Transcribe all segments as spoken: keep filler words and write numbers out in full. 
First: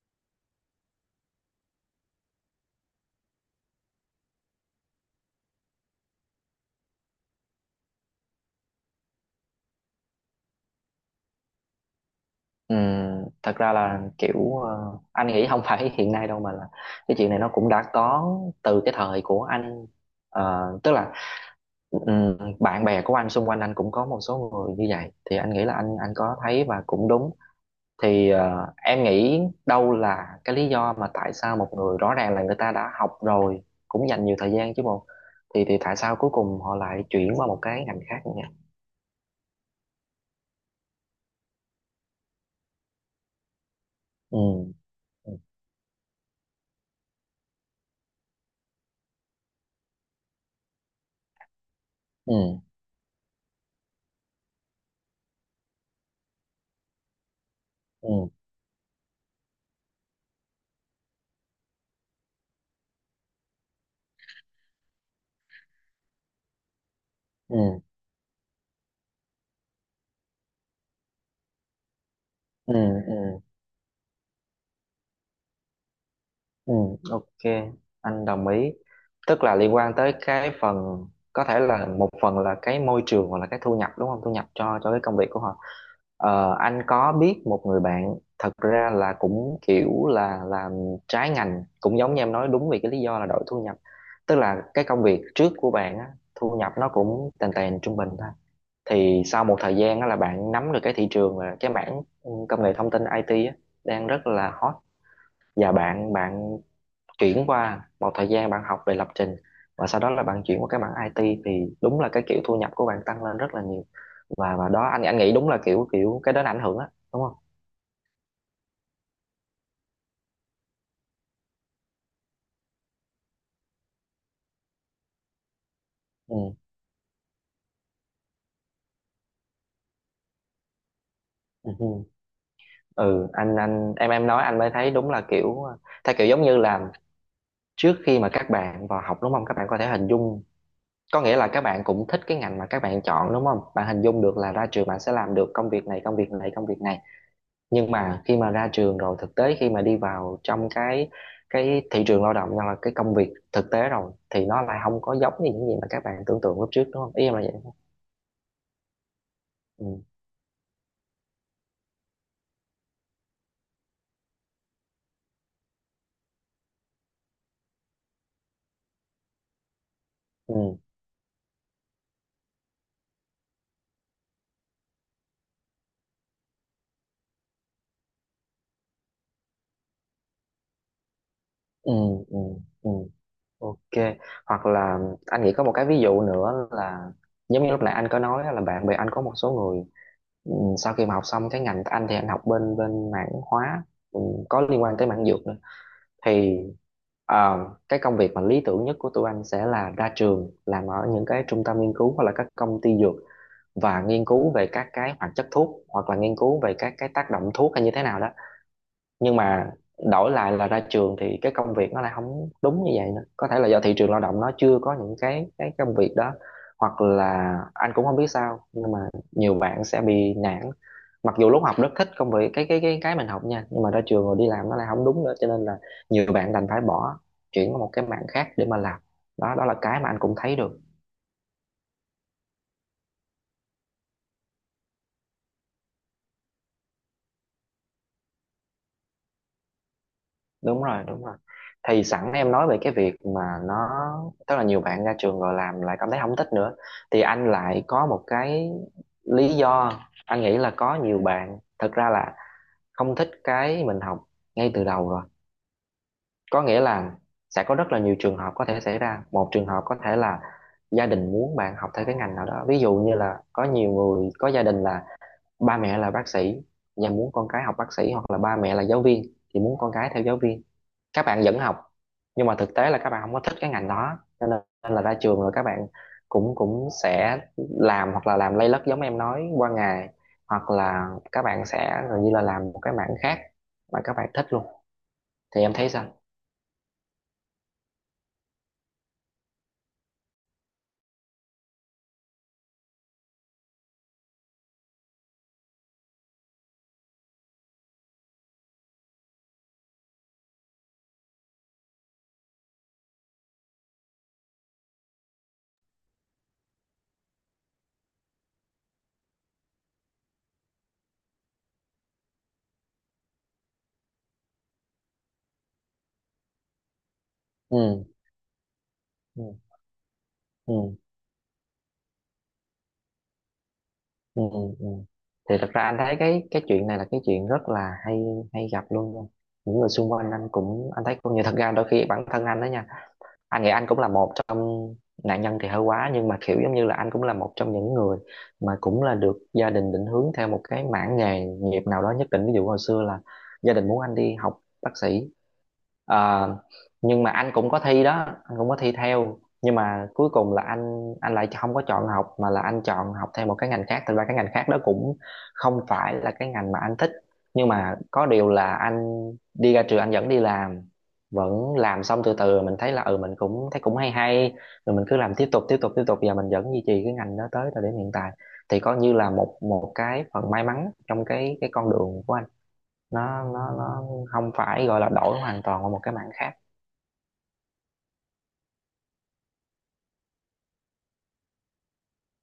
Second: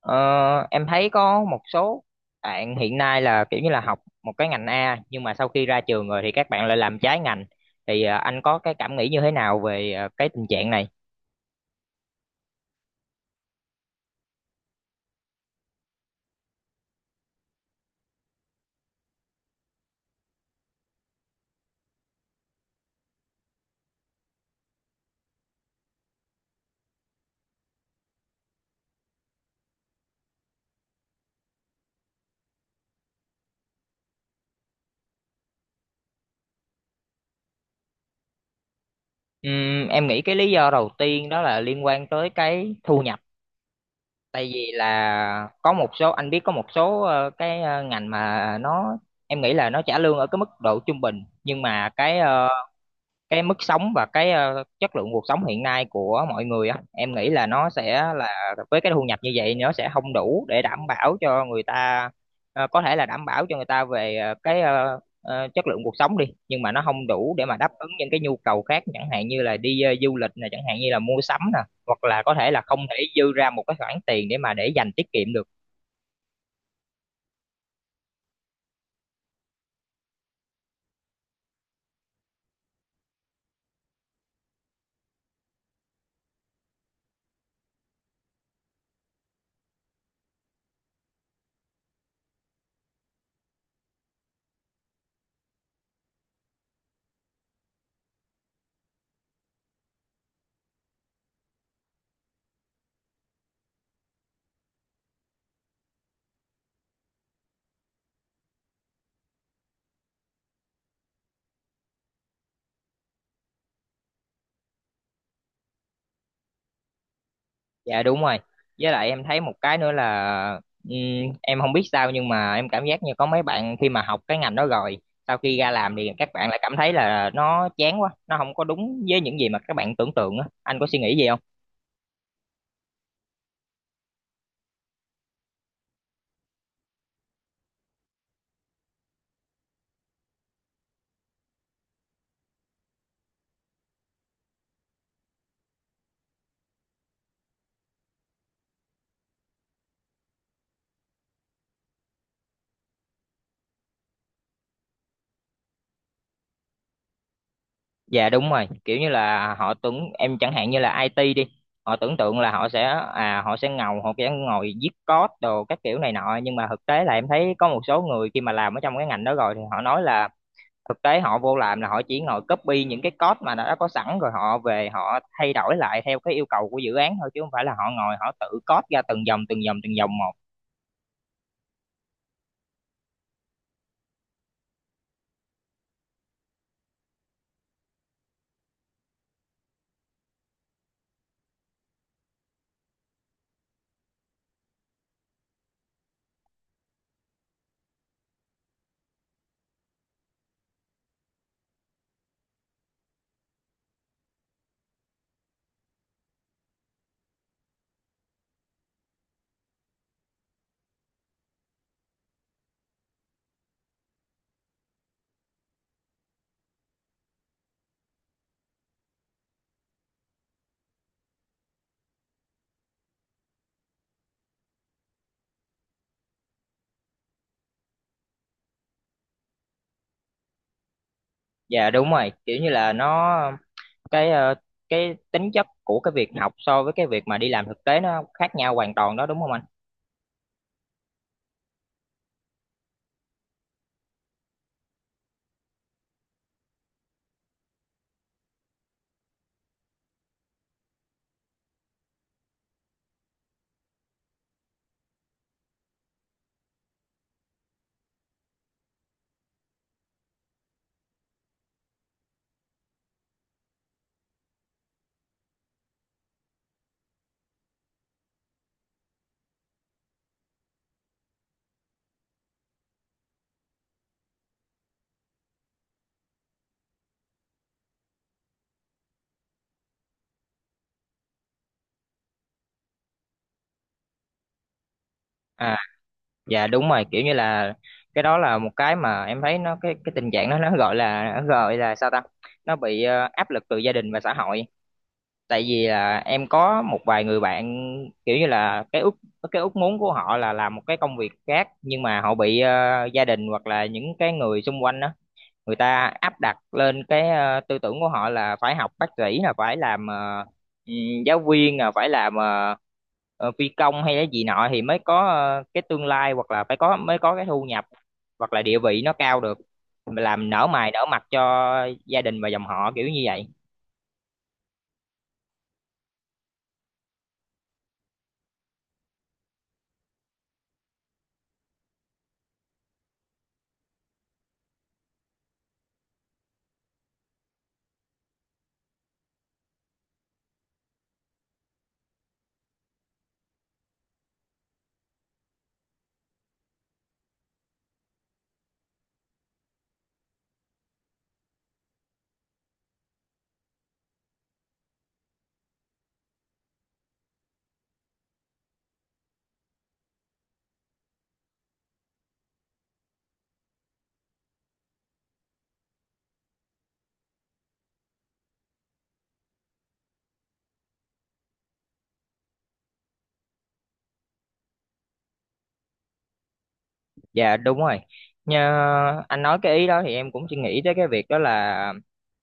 Ờ, em thấy có một số bạn hiện nay là kiểu như là học một cái ngành A nhưng mà sau khi ra trường rồi thì các bạn lại làm trái ngành thì ờ, anh có cái cảm nghĩ như thế nào về ờ, cái tình trạng này? Ừ, thật ra là kiểu ờ, anh nghĩ không phải hiện nay đâu mà là cái chuyện này nó cũng đã có từ cái thời của anh. Ờ, tức là ừm, bạn bè của anh xung quanh anh cũng có một số người như vậy thì anh nghĩ là anh anh có thấy và cũng đúng. Thì ờ, em nghĩ đâu là cái lý do mà tại sao một người rõ ràng là người ta đã học rồi, cũng dành nhiều thời gian chứ bộ, thì thì tại sao cuối cùng họ lại chuyển qua một cái ngành khác như vậy? Ừm, em nghĩ cái lý do đầu tiên đó là liên quan tới cái thu nhập, Ừ. tại vì Ừ. là có một số, anh biết, có một số ờ, cái ờ, ngành mà nó em nghĩ là nó trả lương ở cái mức độ trung bình, nhưng mà cái ờ, Ừ. cái mức sống và cái ờ, chất lượng cuộc sống hiện nay của mọi người á, em nghĩ là nó sẽ Ừ. là với cái thu nhập như vậy nó sẽ không đủ để đảm bảo cho người ta. Ờ, có thể là đảm bảo cho người ta về ờ, cái ờ, ờ, chất lượng cuộc sống đi, nhưng mà nó không đủ để mà đáp Ừ. ứng những cái nhu cầu khác, chẳng hạn như là đi ờ, du lịch nè, chẳng hạn như là mua sắm nè, hoặc là có thể là Ừ. không thể Ừ. dư ra một cái khoản tiền để mà để dành tiết kiệm được. Ừ, ok, anh đồng ý. Tức là liên quan tới cái phần có thể là một phần là cái môi trường hoặc là cái thu nhập đúng không? Thu nhập cho cho cái công việc của họ. Ờ, anh có biết một người bạn thật ra là cũng kiểu là làm trái ngành cũng giống như em nói, đúng vì cái lý do là đổi thu nhập. Tức là cái công việc trước của bạn á, thu nhập nó cũng tèn tèn trung bình thôi. Thì sau một thời gian á là bạn nắm được cái thị trường và cái mảng ừ, công nghệ thông tin i tê á, đang rất là hot, và bạn bạn chuyển qua một thời gian bạn học về lập trình và sau đó là bạn chuyển qua cái mảng i tê thì đúng là cái kiểu thu nhập của bạn tăng lên rất là nhiều. Và và đó anh anh nghĩ đúng là kiểu kiểu cái đó là ảnh hưởng á đúng không? Dạ đúng rồi. Với lại em thấy một cái nữa là ừm, em không biết sao nhưng mà em cảm giác như có mấy bạn khi mà học cái ngành đó rồi, sau khi ra làm thì các bạn Ừ. lại cảm thấy là nó chán quá, nó không có đúng với những gì mà các bạn tưởng tượng á. Anh có suy nghĩ gì không? Ừ. Ừ. Ừ, anh anh em em nói anh mới thấy đúng là kiểu theo kiểu giống như là trước khi mà các bạn vào học đúng không, các bạn có thể hình dung, có nghĩa là các bạn cũng thích cái ngành mà các bạn chọn đúng không, bạn hình dung được là ra trường bạn sẽ làm được công việc này, công việc này, công việc này. Nhưng mà khi mà ra trường rồi thực tế khi mà đi vào trong cái cái thị trường lao động hoặc là cái công việc thực tế rồi thì nó lại không có giống như những gì mà các bạn tưởng tượng lúc trước, đúng không, ý em là vậy. Dạ đúng rồi, kiểu như là họ Ừ. tưởng, em chẳng hạn như là ai ti đi, họ tưởng tượng là họ sẽ à họ sẽ ngầu, họ sẽ ngồi viết code đồ các kiểu này nọ, nhưng mà thực tế là em thấy có một số người khi mà làm ở trong cái ngành đó rồi thì họ nói là Ừ. thực tế họ vô làm là họ chỉ ngồi copy những cái code mà đã có sẵn rồi họ về họ thay đổi lại theo cái yêu cầu của dự án thôi, chứ không phải là họ ngồi họ tự code ra từng dòng từng dòng từng dòng một. Ừ. Ừ. Ừ. Ok. Hoặc là anh nghĩ có một cái ví dụ nữa là giống như lúc nãy anh có nói là bạn bè anh có một số người. Ừ, sau khi mà học xong cái ngành anh thì anh học bên bên mảng hóa, ừ, có liên quan tới mảng dược nữa. Thì Ờ, cái công việc mà lý tưởng nhất của tụi anh sẽ là ra trường làm ở những cái trung tâm nghiên cứu hoặc là các công ty dược và nghiên cứu về các cái hoạt chất thuốc hoặc là nghiên cứu về các cái tác động thuốc hay như thế nào đó. Nhưng mà đổi lại là ra trường thì cái công việc nó lại không đúng như vậy nữa, có thể là do thị trường lao động nó chưa có những cái cái công việc đó, hoặc là anh cũng không biết sao nhưng mà nhiều bạn sẽ bị nản. Mặc dù lúc học rất thích công việc cái cái cái cái mình học nha, nhưng mà ra trường rồi đi làm nó lại không đúng nữa cho nên là nhiều bạn đành phải bỏ, chuyển qua một cái mảng khác để mà làm. Đó, đó là cái mà anh cũng thấy được. Dạ đúng rồi, kiểu như là nó cái ờ, cái tính chất của cái việc học so với cái việc mà đi làm thực tế nó khác nhau hoàn toàn đó đúng không anh? Đúng rồi, đúng rồi. Thì sẵn em nói về cái việc mà nó, tức là nhiều bạn ra trường rồi làm lại cảm thấy không thích nữa, thì anh lại có một cái lý do. Anh nghĩ là có nhiều bạn thật ra là không thích cái mình học ngay từ đầu rồi. Có nghĩa là sẽ có rất là nhiều trường hợp có thể xảy ra. Một trường hợp có thể là gia đình muốn bạn học theo cái ngành nào đó, ví dụ như là có nhiều người có gia đình là ba mẹ là bác sĩ và muốn con cái học bác sĩ, hoặc là ba mẹ là giáo viên thì muốn con cái theo giáo viên. Các bạn vẫn học nhưng mà thực tế là các bạn không có thích cái ngành đó cho nên là ra trường rồi các bạn cũng cũng sẽ làm, hoặc là làm lây lất giống em nói qua ngày, hoặc là các bạn sẽ gần như là làm một cái mảng khác mà các bạn thích luôn. Thì em À thấy sao? dạ đúng rồi, kiểu như là cái đó là một cái mà em thấy nó, cái cái tình trạng đó nó gọi là, nó gọi là sao ta, nó bị ờ, áp lực từ gia đình và xã hội. Tại vì là em có một vài người bạn kiểu như là cái ước cái ước muốn của họ là làm một cái công việc khác, nhưng mà họ bị ờ, gia đình hoặc là những cái người xung quanh đó, người ta áp đặt lên cái ờ, tư tưởng của họ là phải học bác sĩ, là phải làm ờ, ừ, giáo viên, là phải làm ờ, ờ, phi công hay cái gì nọ thì mới có ờ, cái tương lai, hoặc là phải có mới có cái thu nhập Ừ. hoặc là địa vị nó cao được, làm nở mày Ừ. nở mặt cho gia đình và dòng họ kiểu như vậy. Ừ. Ừ. Thì thật ra anh thấy cái cái chuyện này là cái chuyện rất là hay, hay gặp luôn nha. Những người xung quanh anh cũng, anh thấy cũng, như thật ra đôi khi bản thân anh đó nha, anh nghĩ anh cũng là một trong, nạn nhân thì hơi quá, nhưng mà kiểu giống như là anh cũng là một trong những người mà cũng là được gia đình định hướng theo một cái mảng nghề nghiệp nào đó nhất định. Ví dụ hồi xưa là gia đình muốn anh đi học bác sĩ. Ờ, nhưng mà anh cũng có thi đó, anh cũng có thi theo, nhưng mà cuối cùng là anh anh lại không có chọn học mà là anh chọn học theo một cái ngành khác. Thật ra cái ngành khác đó cũng không phải là cái ngành mà anh thích, nhưng mà có điều là anh đi ra trường anh vẫn đi làm, vẫn làm, xong từ từ mình thấy là ừ mình cũng thấy cũng hay hay, rồi mình cứ làm tiếp tục tiếp tục tiếp tục và mình vẫn duy trì cái ngành đó tới thời điểm hiện tại. Thì coi như là một một cái phần may mắn trong cái cái con đường của anh, nó nó nó không phải gọi là đổi hoàn toàn qua một cái mảng khác. Dạ đúng rồi. Như anh nói cái ý đó thì em cũng chỉ nghĩ tới cái việc đó là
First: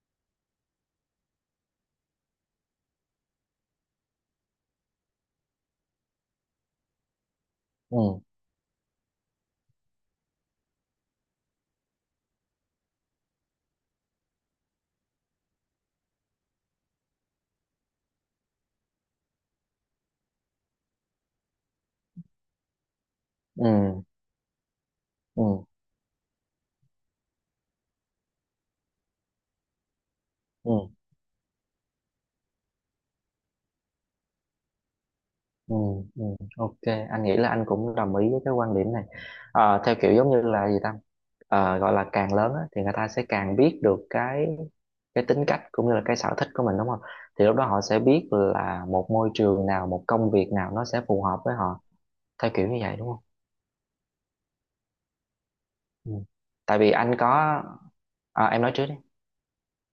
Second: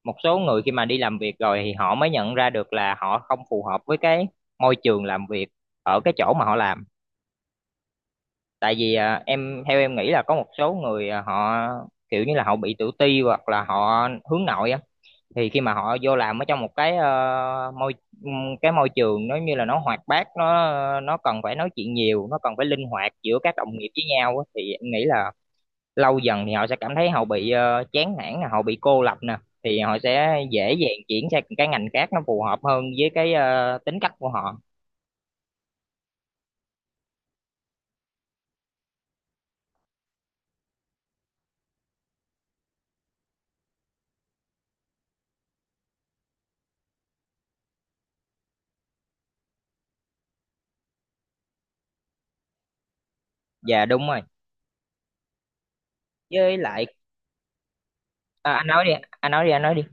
một số người khi mà đi làm việc rồi thì họ mới nhận ra được là họ không phù hợp với cái môi trường làm việc ở cái chỗ mà họ làm. Ừ. Tại vì à, em theo em nghĩ là có một số người à, họ kiểu như là họ bị tự ti hoặc là họ hướng nội á, thì khi mà họ vô làm ở trong một cái ờ, môi ừm, cái môi trường nó như là nó hoạt bát, nó nó cần phải nói chuyện nhiều, nó cần phải linh hoạt giữa các đồng nghiệp Ừ. với nhau á, thì em nghĩ là Ừ. lâu dần thì họ sẽ cảm thấy họ bị ờ, chán nản nè, họ bị cô lập nè, thì họ sẽ dễ Ừ. dàng chuyển sang cái ngành khác nó phù hợp hơn với cái ờ, tính cách của họ. Ừ. Ừ. Ok. Anh nghĩ là anh cũng đồng ý với cái quan điểm này. Ờ, theo kiểu giống như là gì ta, Ờ, gọi là càng lớn á, thì người ta sẽ càng biết được cái cái tính cách cũng như là cái sở thích của mình đúng không. Thì lúc đó họ sẽ biết là một môi trường nào, một công việc nào nó sẽ phù hợp với họ, theo kiểu như vậy đúng không. Dạ đúng rồi. Ừ. Với Tại lại vì anh có, à, à, em anh nói nói trước đi đi. anh nói đi anh nói đi.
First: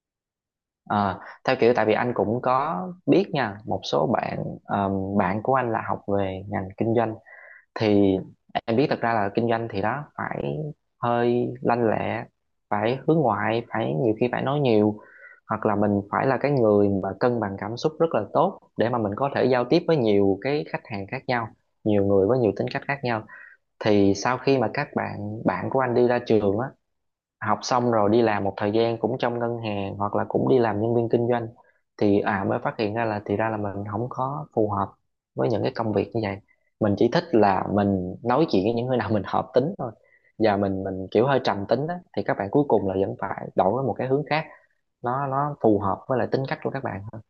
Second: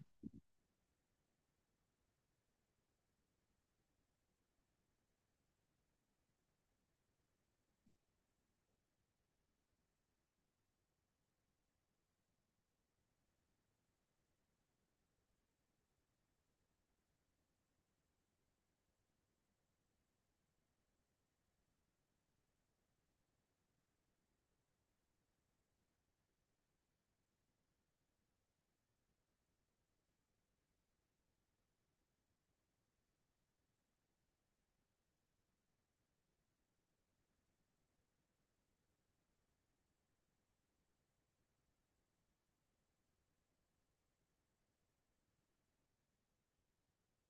Ờ, Theo kiểu tại vì anh cũng có biết nha một số bạn, ờm, bạn của anh là học về ngành kinh doanh. Thì em biết thật ra là kinh doanh thì đó phải hơi lanh lẹ, phải hướng ngoại, phải nhiều khi phải nói nhiều, hoặc là mình phải là cái người mà cân bằng cảm xúc rất là tốt để mà mình có thể giao tiếp với nhiều cái khách hàng khác nhau, nhiều người với nhiều tính cách khác nhau. Thì sau khi mà các bạn bạn của anh đi ra trường á, học xong rồi đi làm một thời gian cũng trong ngân hàng hoặc là cũng đi làm nhân viên kinh doanh, thì à mới phát hiện ra là thì ra là mình không có phù hợp với những cái công việc như vậy. Mình chỉ thích là mình nói chuyện với những người nào mình hợp tính thôi, và mình mình kiểu hơi trầm tính đó, thì các bạn cuối cùng là vẫn phải đổi qua một cái hướng khác, nó nó phù hợp với lại tính cách của các bạn hơn.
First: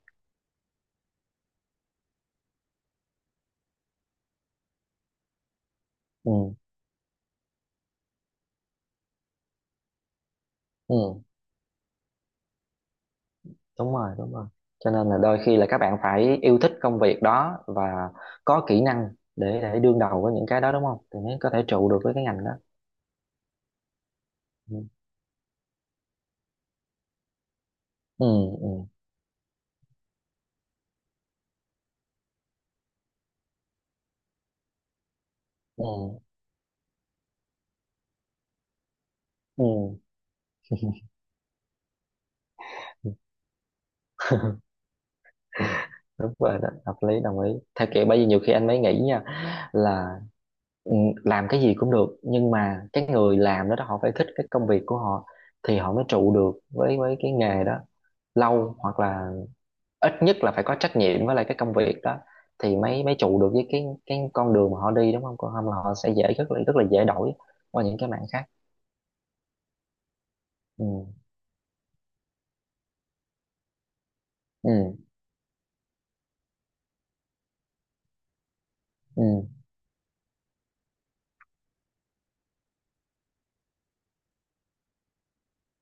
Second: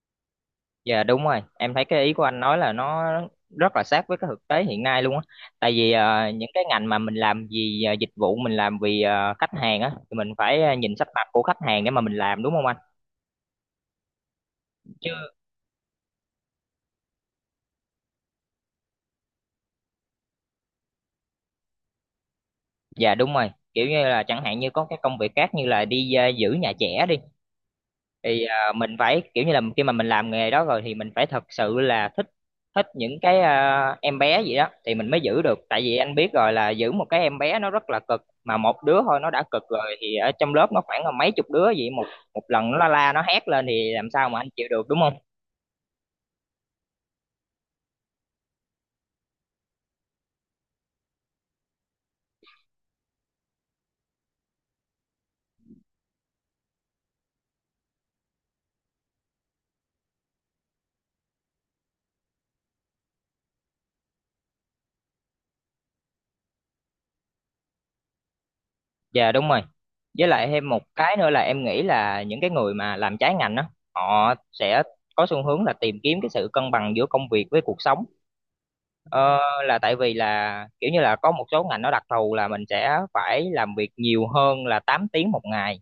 Dạ đúng rồi, em thấy cái ý của anh nói là nó rất là sát với cái thực tế hiện nay luôn á. Tại vì ờ, những Ừ. cái ngành mà mình làm vì ờ, dịch vụ, mình làm vì ờ, khách hàng á, thì mình phải ờ, nhìn sắc Ừ. mặt của khách hàng để mà mình làm, đúng không anh? Đúng rồi, đúng rồi. Cho nên Chứ là đôi khi là các bạn phải yêu thích công việc đó và có kỹ năng để để đương đầu với những cái đó đúng không, thì mới có thể trụ được với cái ngành đó. dạ đúng rồi, kiểu như là chẳng hạn như Ừ. có cái công việc khác như là đi ờ, giữ nhà trẻ đi, thì à, Ừ. mình phải kiểu như là khi mà mình làm nghề đó rồi thì mình phải thật sự là thích, thích những cái à, em bé gì đó thì mình mới giữ được. Tại Ừ. vì anh biết rồi, là giữ một cái em bé nó rất là cực, mà một đứa thôi nó đã cực Ừ. rồi thì ở trong lớp nó khoảng là mấy chục đứa vậy, một một lần nó la, Ừ. la nó hét lên thì làm sao mà anh chịu được đúng không? Đúng rồi đó, hợp lý, đồng ý. Theo kiểu bởi vì nhiều khi anh mới nghĩ nha là ừ, làm cái gì cũng được, nhưng mà cái người làm đó, đó họ phải thích cái công việc của họ thì họ mới trụ được với với cái nghề đó lâu, hoặc là ít nhất là phải có trách nhiệm với lại cái công việc đó thì mới mới trụ được với cái cái con đường mà họ đi đúng không, còn không là họ sẽ dễ, rất là rất là dễ đổi qua những cái mảng khác. Dạ đúng rồi. Với lại thêm một Ừ. cái nữa là em nghĩ là những cái người mà làm trái ngành đó họ sẽ Ừ. có xu hướng là tìm kiếm cái sự cân bằng giữa công việc với cuộc sống. Ừ. Ờ, là tại vì là kiểu như là có một số ngành nó đặc thù là mình sẽ phải làm việc nhiều hơn là tám tiếng một ngày,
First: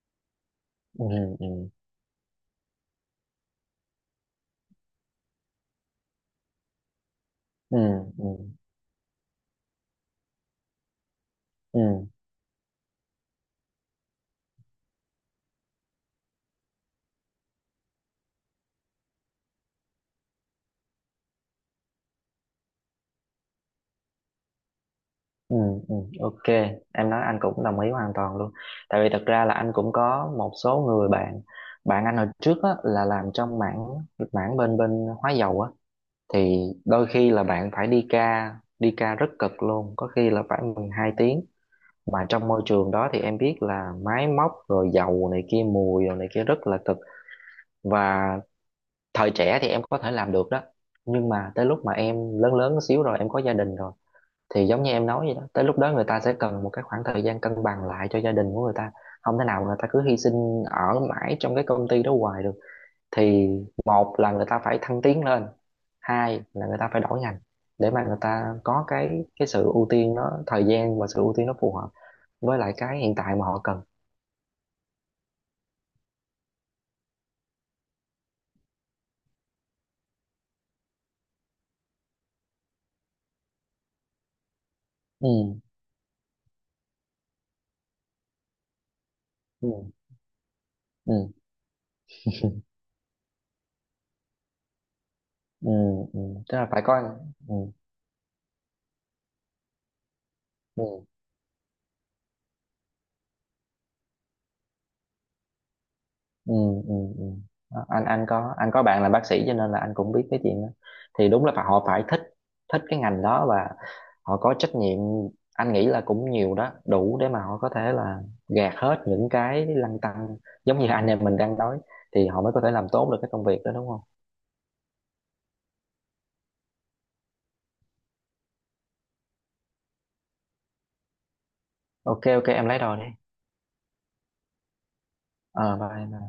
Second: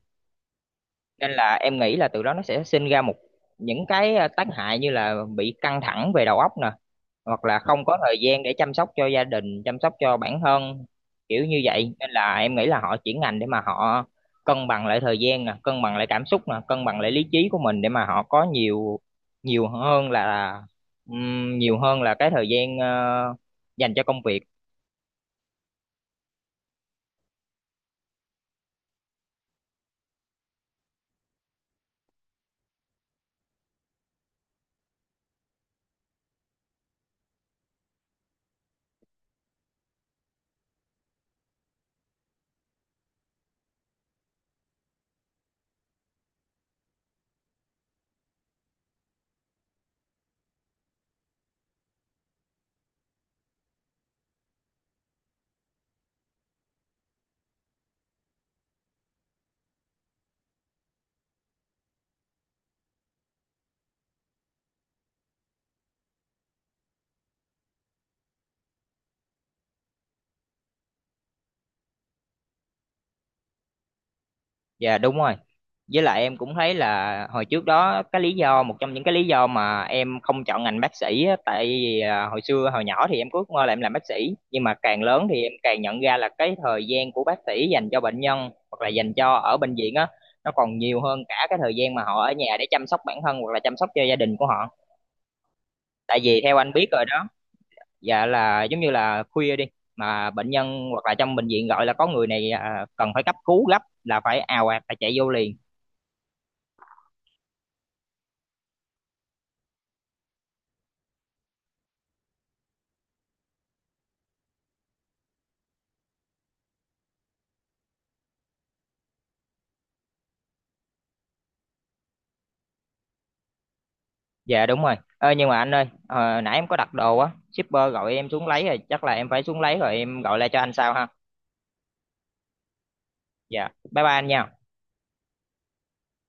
Ừ. nên Ừ. là em nghĩ là từ đó nó sẽ sinh ra một những cái ờ, tác hại như là bị căng thẳng về đầu óc nè, hoặc là Ừ. không có thời Ừ. gian để chăm sóc cho gia đình, chăm sóc cho bản thân, kiểu như vậy, Ừ. nên là em nghĩ là họ chuyển ngành để mà họ cân bằng lại thời gian nè, cân bằng lại cảm xúc nè, cân bằng lại lý trí của mình, để mà họ có nhiều, nhiều hơn là ừm, nhiều hơn là cái thời gian ờ, dành cho công việc. Ừ, ừ, ok, em nói anh cũng đồng ý hoàn toàn luôn. Tại vì thật ra là anh cũng có một số người bạn, bạn anh hồi trước á, là làm trong mảng mảng bên bên hóa dầu á, thì đôi khi là bạn phải đi ca, đi ca rất cực luôn, có khi là phải mười hai tiếng, mà trong môi trường đó thì em biết là máy móc rồi dầu này kia mùi rồi này kia rất là cực. Và thời trẻ thì em có thể làm được đó, nhưng mà tới lúc mà em lớn lớn xíu rồi em có gia đình rồi thì giống như em nói vậy đó, tới lúc đó người ta sẽ cần một cái khoảng thời gian cân bằng lại cho gia đình của người ta. Không thể nào người ta cứ hy sinh ở mãi trong cái công ty đó hoài được. Thì một là người ta phải thăng tiến lên, hai là người ta phải đổi ngành để mà người ta có cái cái sự ưu tiên nó thời gian và sự ưu tiên nó phù hợp với lại cái hiện tại mà họ cần. Dạ đúng rồi. Với lại em cũng thấy là hồi trước đó, cái lý do, một trong những cái lý do mà em không chọn ngành bác sĩ á, tại vì à, hồi xưa hồi nhỏ thì em cứ ngờ là em làm bác sĩ, nhưng mà càng lớn Ừ. thì em càng nhận ra là cái thời gian của bác sĩ dành cho bệnh nhân hoặc là dành cho ở Ừ. bệnh viện á, nó còn nhiều Ừ. hơn cả cái thời gian mà họ ở nhà để chăm sóc bản thân hoặc là chăm sóc cho gia đình của họ. Ừ. Ừ. Tại vì theo Tức là anh phải biết rồi có. đó, Ừ. dạ, là giống như là khuya đi mà bệnh nhân Ừ. hoặc là trong bệnh viện gọi là có người này à, cần phải cấp cứu gấp, là phải ào ạt phải chạy vô liền. Ừ. Ừ. Ừ. Đó, anh anh có anh có bạn là bác sĩ cho nên là anh cũng biết cái chuyện đó. Thì đúng là phải- họ phải thích thích cái ngành đó và họ có trách nhiệm. Anh nghĩ là cũng nhiều đó đủ để mà họ có thể là gạt hết những cái lăn tăn giống như anh em mình đang nói, thì họ mới có thể làm tốt được cái công việc đó đúng không? Dạ đúng rồi. Ơ nhưng mà anh ơi, ờ, nãy em có đặt đồ á, shipper gọi em xuống lấy rồi, chắc là em phải xuống lấy rồi em gọi lại cho anh sau ha. Ok, ok, em lấy đồ đi. Dạ. Bye bye anh nha. ờ bye.